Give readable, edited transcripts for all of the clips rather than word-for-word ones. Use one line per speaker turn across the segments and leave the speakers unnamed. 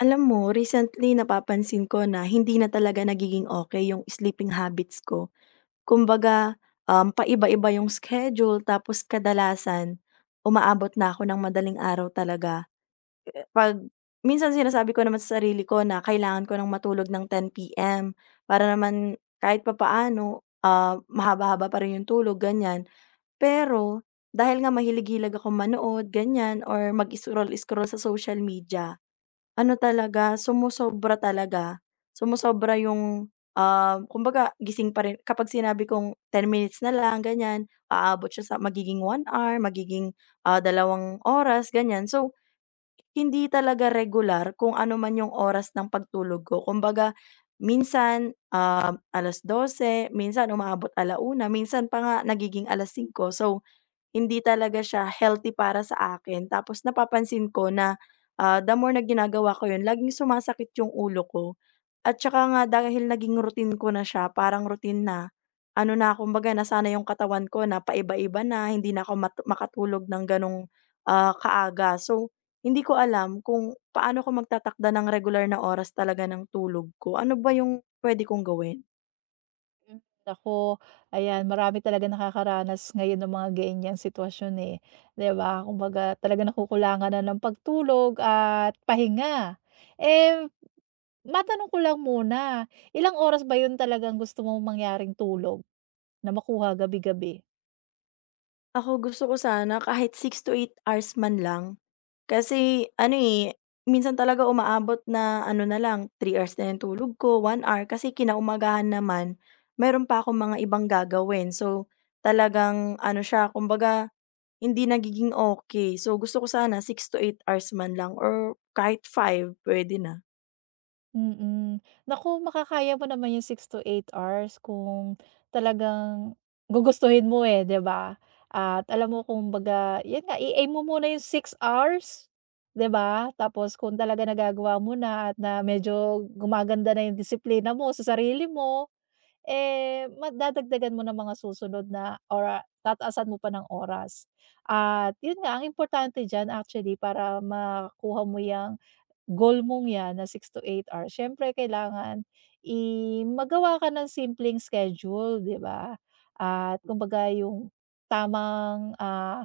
Alam mo, recently napapansin ko na hindi na talaga nagiging okay yung sleeping habits ko. Kumbaga, paiba-iba yung schedule tapos kadalasan umaabot na ako ng madaling araw talaga. 'Pag minsan sinasabi ko naman sa sarili ko na kailangan ko ng matulog ng 10 p.m. para naman kahit papaano, mahaba-haba pa rin yung tulog, ganyan. Pero dahil nga mahilig-hilig akong manood, ganyan or mag-scroll-scroll sa social media ano talaga. Sumosobra yung, kumbaga gising pa rin kapag sinabi kong 10 minutes na lang ganyan, aabot siya sa magiging 1 hour, magiging, 2 oras ganyan. So, hindi talaga regular kung ano man yung oras ng pagtulog ko. Kumbaga minsan, 12:00 minsan umaabot 1:00, minsan pa nga nagiging 5:00. So hindi talaga siya healthy para sa akin tapos napapansin ko na, the more na ginagawa ko yun laging sumasakit yung ulo ko. At tsaka nga dahil naging routine ko na siya parang routine na, ano na kumbaga nasana yung katawan ko na paiba-iba na hindi na ako makatulog ng ganong, kaaga. So, hindi ko alam kung paano ko magtatakda ng regular na oras talaga ng tulog ko. Ano ba yung pwede kong gawin?
Hmm, naku, ayan marami talagang nakakaranas ngayon ng mga ganiyang sitwasyon, eh, 'di ba? Kumbaga talagang nakukulangan na ng pagtulog at pahinga. Eh, matanong ko lang muna, ilang oras ba 'yun talagang gusto mong mangyaring tulog na makuha gabi-gabi?
Ako gusto ko sana kahit 6 to 8 hours man lang. Kasi ano, eh, minsan talaga umaabot na ano na lang, 3 hours na yung tulog ko, 1 hour, kasi kinaumagahan naman meron pa akong mga ibang gagawin. So, talagang ano siya, kumbaga hindi nagiging okay. So, gusto ko sana 6 to 8 hours man lang or kahit five puwede na.
Mm. Naku, makakaya mo naman yung 6 to 8 hours kung talagang gugustuhin mo, eh, 'di ba? At alam mo kumbaga, yun nga, i-aim mo muna yung 6 hours, 'di ba? Tapos kung talaga nagagawa mo na at na medyo gumaganda na yung disiplina mo sa sarili mo, eh, dadagdagan mo ng mga susunod na ora tataasan mo pa ng oras. At yun nga, ang importante diyan actually para makuha mo yung goal mong 'yan na 6 to 8 hours, siyempre kailangan i magawa ka ng simpleng schedule, 'di ba? At kumbaga yung tamang,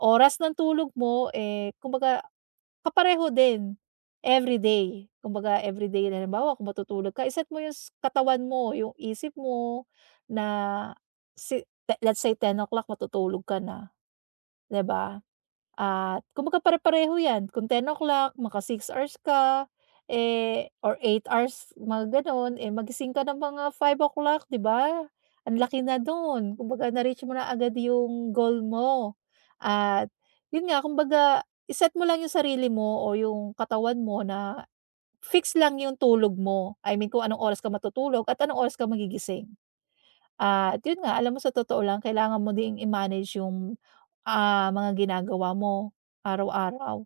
oras ng tulog mo, eh, kumbaga kapareho din everyday. Kumbaga everyday na halimbawa kung matutulog ka, iset mo yung katawan mo, yung isip mo na si te let's say 10:00 matutulog ka na, 'di ba? At kumbaga pare-pareho 'yan kung 10 o'clock maka 6 hours ka, eh, or 8 hours mga gano'n, eh, magising ka ng mga 5 o'clock, 'di ba? Ang laki na do'n kumbaga na-reach mo na agad yung goal mo. At yun nga kumbaga i-set mo lang yung sarili mo o yung katawan mo na fix lang yung tulog mo. I mean kung anong oras ka matutulog at anong oras ka magigising. At yun nga, alam mo sa totoo lang kailangan mo ding i-manage yung, mga ginagawa mo araw-araw.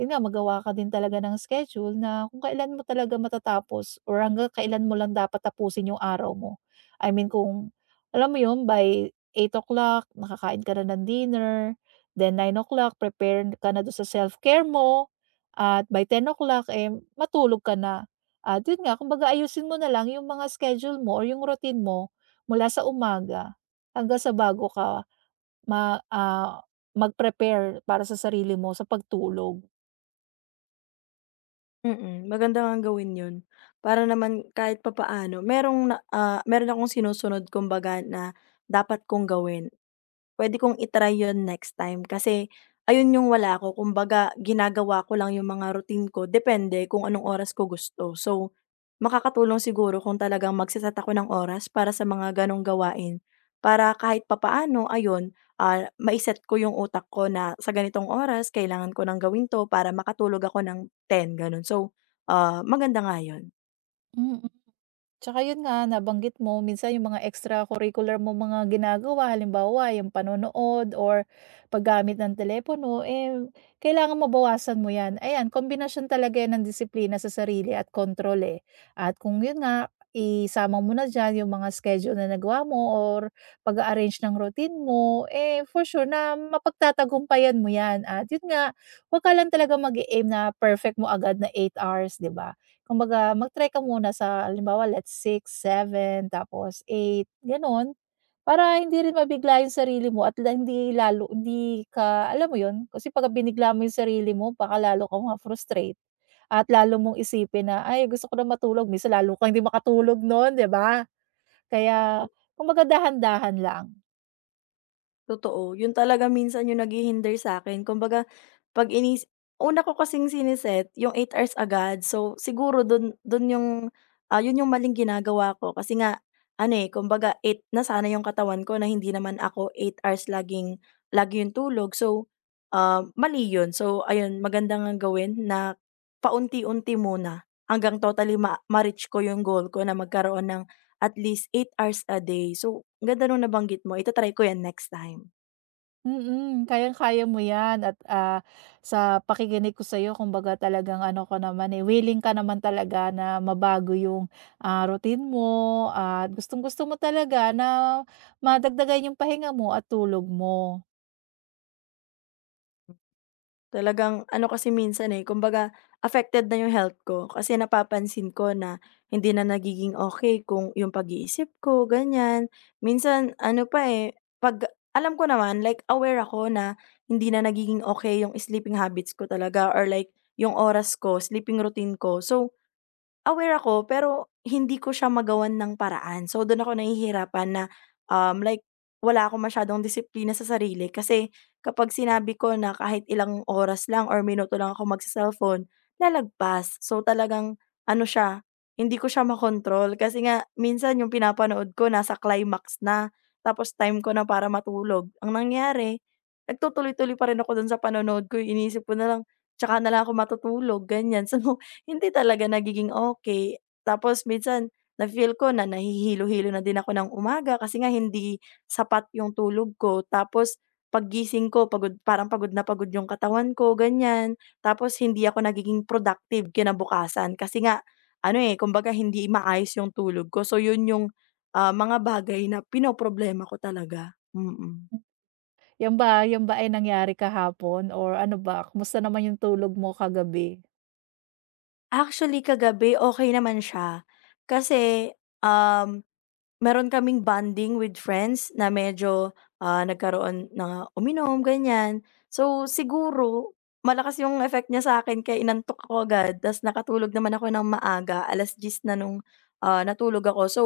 Yun nga, magawa ka din talaga ng schedule na kung kailan mo talaga matatapos or hanggang kailan mo lang dapat tapusin yung araw mo. I mean kung alam mo yun, by 8 o'clock nakakain ka na ng dinner, then 9 o'clock prepare ka na dun sa self-care mo, at by 10 o'clock eh, matulog ka na. At yun nga, kumbaga ayusin mo na lang yung mga schedule mo or yung routine mo mula sa umaga hanggang sa bago ka ma ah, mag-prepare para sa sarili mo sa pagtulog.
Mm, maganda ngang gawin 'yun para naman kahit papaano meron akong sinusunod kumbaga na dapat kong gawin. Puwede kong i-try 'yun next time kasi ayun yung wala ko kumbaga ginagawa ko lang yung mga routine ko depende kung anong oras ko gusto. So, makakatulong siguro kung talagang magse-set ako ng oras para sa mga gano'ng gawain para kahit papaano ayun, mai-set ko yung utak ko na sa ganitong oras kailangan ko nang gawin 'to para makatulog ako ng ten gano'n. So, maganda nga 'yun.
Mm. Tsaka yun nga, nabanggit mo minsan yung mga extracurricular mo mga ginagawa, halimbawa yung panonood or paggamit ng telepono, eh, kailangan mabawasan mo yan. Ayan, kombinasyon talaga yan ng disiplina sa sarili at kontrol, eh. At kung yun nga, isama mo na dyan yung mga schedule na nagawa mo or pag-arrange ng routine mo, eh, for sure na mapagtatagumpayan mo yan. At yun nga, huwag ka lang talaga mag-aim na perfect mo agad na 8 hours, di ba? Kumbaga mag-try ka muna sa halimbawa let's six seven tapos eight gano'n. Para hindi rin mabigla yung sarili mo at la hindi lalo hindi ka alam mo yun, kasi pagka binigla mo yung sarili mo baka lalo ka ma-frustrate at lalo mong isipin na, "Ay gusto ko na matulog." Minsan lalo kang hindi makatulog noon, 'di ba? Kaya kumbaga dahan-dahan lang.
Totoo, yun talaga minsan yung naghihinder sa akin kumbaga 'pag inis una ko kasing siniset yung 8 hours agad so siguro dun dun yung, yun yung maling ginagawa ko kasi nga ano, eh, kumbaga eight na sana yung katawan ko na hindi naman ako 8 hours laging lagi yung tulog so, mali yun. So ayun maganda ngang gawin na paunti-unti muna hanggang totally ma-reach ko yung goal ko na magkaroon ng at least 8 hours a day. So ang ganda nung nabanggit mo ita-try ko yan next time.
Mm, kayang-kaya mo 'yan at, sa pakikinig ko sa'yo kumbaga talagang ano ka naman, eh, willing ka naman talaga na mabago yung, routine mo at gustong-gusto mo talaga na madagdagan yung pahinga mo at tulog mo.
Talagang ano kasi minsan, eh, kumbaga affected na yung health ko kasi napapansin ko na hindi na nagiging okay kung yung pag-iisip ko, ganyan. Minsan ano pa, eh, 'pag alam ko naman like aware ako na hindi na nagiging okay yung sleeping habits ko talaga or like yung oras ko, sleeping routine ko. So, aware ako, pero hindi ko siya magawan ng paraan. So, dun ako nahihirapan na, like wala akong masyadong disiplina sa sarili kasi kapag sinabi ko na kahit ilang oras lang or minuto lang ako magse-cellphone, lalagpas. So, talagang ano siya, hindi ko siya makontrol kasi nga minsan yung pinapanood ko nasa climax na, tapos time ko na para matulog. Ang nangyari, nagtutuloy-tuloy pa rin ako dun sa panonood ko, iniisip ko na lang, tsaka na lang ako matutulog, ganyan. So hindi talaga nagiging okey. Tapos minsan nafi-feel ko na nahihilo-hilo na din ako ng umaga kasi nga hindi sapat yung tulog ko. Tapos paggising ko pagod parang pagod na pagod yung katawan ko, ganyan. Tapos hindi ako nagiging productive kinabukasan kasi nga ano, eh, kumbaga hindi maayos yung tulog ko. So yun yung, mga bagay na pinoproblema ko talaga, mm.
Yan ba ay nangyari kahapon or ano ba, kumusta naman yung tulog mo kagabi?
Actually kagabi okey naman siya kasi, um meron kaming bonding with friends na medyo, nagkaroon na uminom ganyan. So, siguro malakas yung effect niya sa akin kaya inantok ako agad ta's nakatulog naman ako ng maaga, 10:00 na nung, natulog ako. So,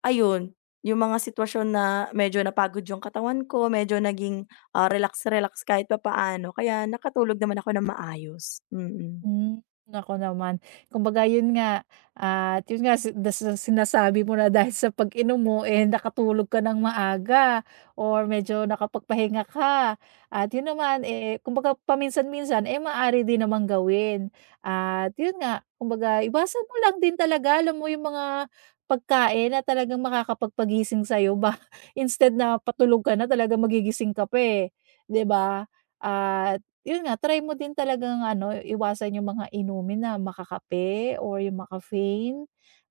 ayun, yung mga sitwasyon na medyo napagod yung katawan ko, medyo naging, relax-relax kahit papaano kaya nakatulog naman ako ng maayos, mm. Mm.
Hmm, ako naman. Kumbaga yun nga, at yun nga sinasabi mo na dahil sa pag-inom mo, eh, nakatulog ka ng maaga or medyo nakapagpahinga ka. At yun naman, eh, kumbaga paminsan-minsan, eh, maaari din namang gawin. At yun nga, kumbaga iwasan mo lang din talaga, alam mo yung mga pagkain na talagang makakapagpagising sa'yo ba instead na patulog ka na talaga magigising ka pa, eh, 'di ba? At yun nga, try mo din talagang ano, iwasan yung mga inumin na makakape or yung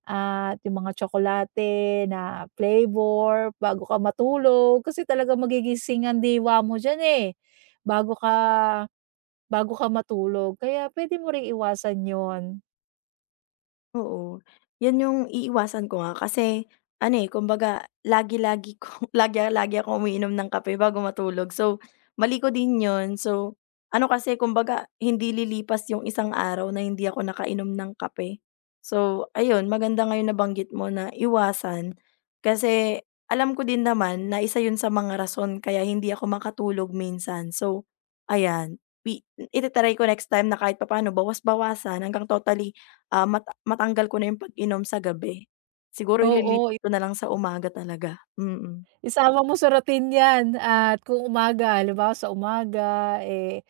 at yung mga tsokolate na flavor bago ka matulog kasi talaga magigising ang diwa mo diyan, eh, bago ka bago ka matulog kaya pwede mo ring iwasan yon.
Oo, 'yan yung iiwasan ko nga kasi ano, eh, kumbaga lagi-lagi ko lagi-lagi akong umiinom ng kape bago matulog. So, mali ko din yon. So, ano kasi kumbaga hindi lilipas yung isang araw na hindi ako nakainom ng kape. So, ayun maganda nga yung nabanggit mo na iwasan kasi alam ko din naman na isa 'yun sa mga rason kaya hindi ako makatulog minsan. So, ayan ita ko next time na kahit papaano bawas-bawasan hanggang totally matanggal ko na yung pag-inom sa gabi. Siguro
Oo,
ililipat ko na lang sa umaga talaga, mm.
isama mo sa routine yan at kung umaga halimbawa sa umaga, eh,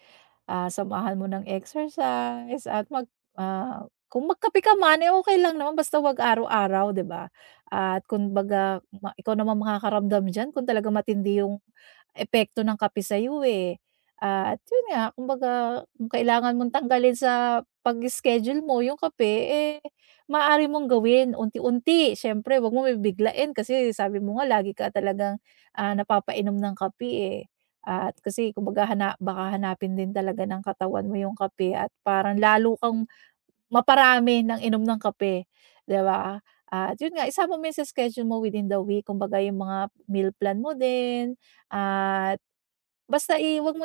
Samahan mo ng exercise at kung magkape ka man, eh, okay lang naman basta 'wag araw-araw, 'di ba? At kumbaga ikaw naman makakaramdam diyan kung talaga matindi yung epekto ng kape sa'yo, eh. At yun nga, kumbaga kung kailangan mong tanggalin sa pag-schedule mo yung kape, eh, maaari mong gawin unti-unti. Siyempre 'wag mo bibiglain kasi sabi mo nga lagi ka talagang, napapainom ng kape, eh. At kasi kumbaga baka hanapin din talaga ng katawan mo yung kape at parang lalo kang maparami ng inom ng kape, 'di ba? At yun nga, isama mo yun sa schedule mo within the week, kumbaga yung mga meal plan mo din at basta wag mo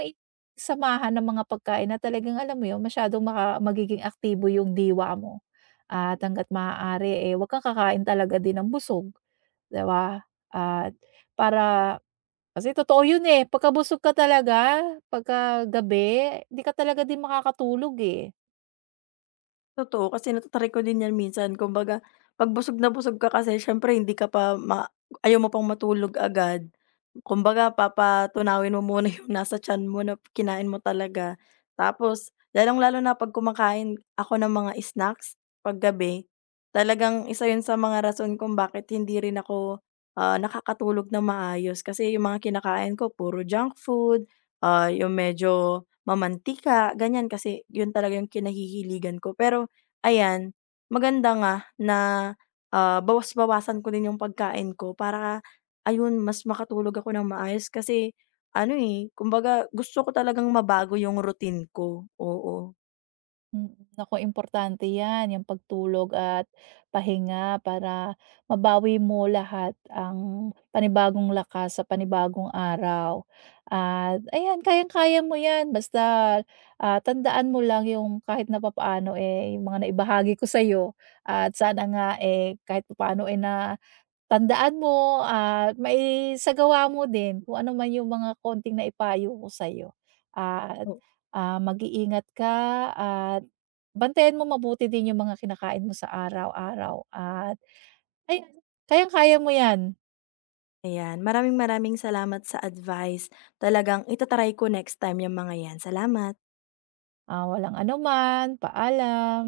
samahan ng mga pagkain na talagang alam mo yun, masyadong magiging aktibo yung diwa mo. At hangga't maaari, eh, wag kang kakain talaga din ng busog, 'di ba? At para kasi totoo yun, eh, pagkabusog ka talaga, pagkagabi, 'di ka talaga din makakatulog, eh.
Totoo, kasi nata-try ko din 'yan minsan. Kumbaga 'pag busog na busog ka kasi siyempre hindi ka pa ayaw mo pang matulog agad. Kumbaga papatunawin mo muna yung nasa tiyan mo na kinain mo talaga. Tapos lalong-lalo na 'pag kumakain ako ng mga snacks 'pag gabi, talagang isa 'yun sa mga rason kung bakit hindi rin ako, nakakatulog na maayos. Kasi yung mga kinakain ko puro junk food, yung medyo mamantika, ganyan. Kasi 'yun talaga yung kinahihiligan ko. Pero ayan, maganda nga na, bawas-bawasan ko din yung pagkain ko para ayun mas makatulog ako ng maayos kasi ano, eh, kumbaga gusto ko talagang mabago yung routine ko, oo.
Mm, naku importante 'yan, yung pagtulog at pahinga para mabawi mo lahat ang panibagong lakas sa panibagong araw. At ayan, kayang-kaya mo 'yan basta, tandaan mo lang yung kahit na papaano, eh, yung mga naibahagi ko sa'yo at sana nga, eh, kahit papaano, eh, na tandaan mo at maisagawa mo din kung ano man yung mga konting naipayo ko sa'yo at,
O,
mag-iingat ka at bantayan mo mabuti din yung mga kinakain mo sa araw-araw at ayan, kayang-kaya mo yan.
ayan, maraming maraming salamat sa advice. Talagang ita ko next time yung mga 'yan. Salamat.
Ah, walang anuman, paalam.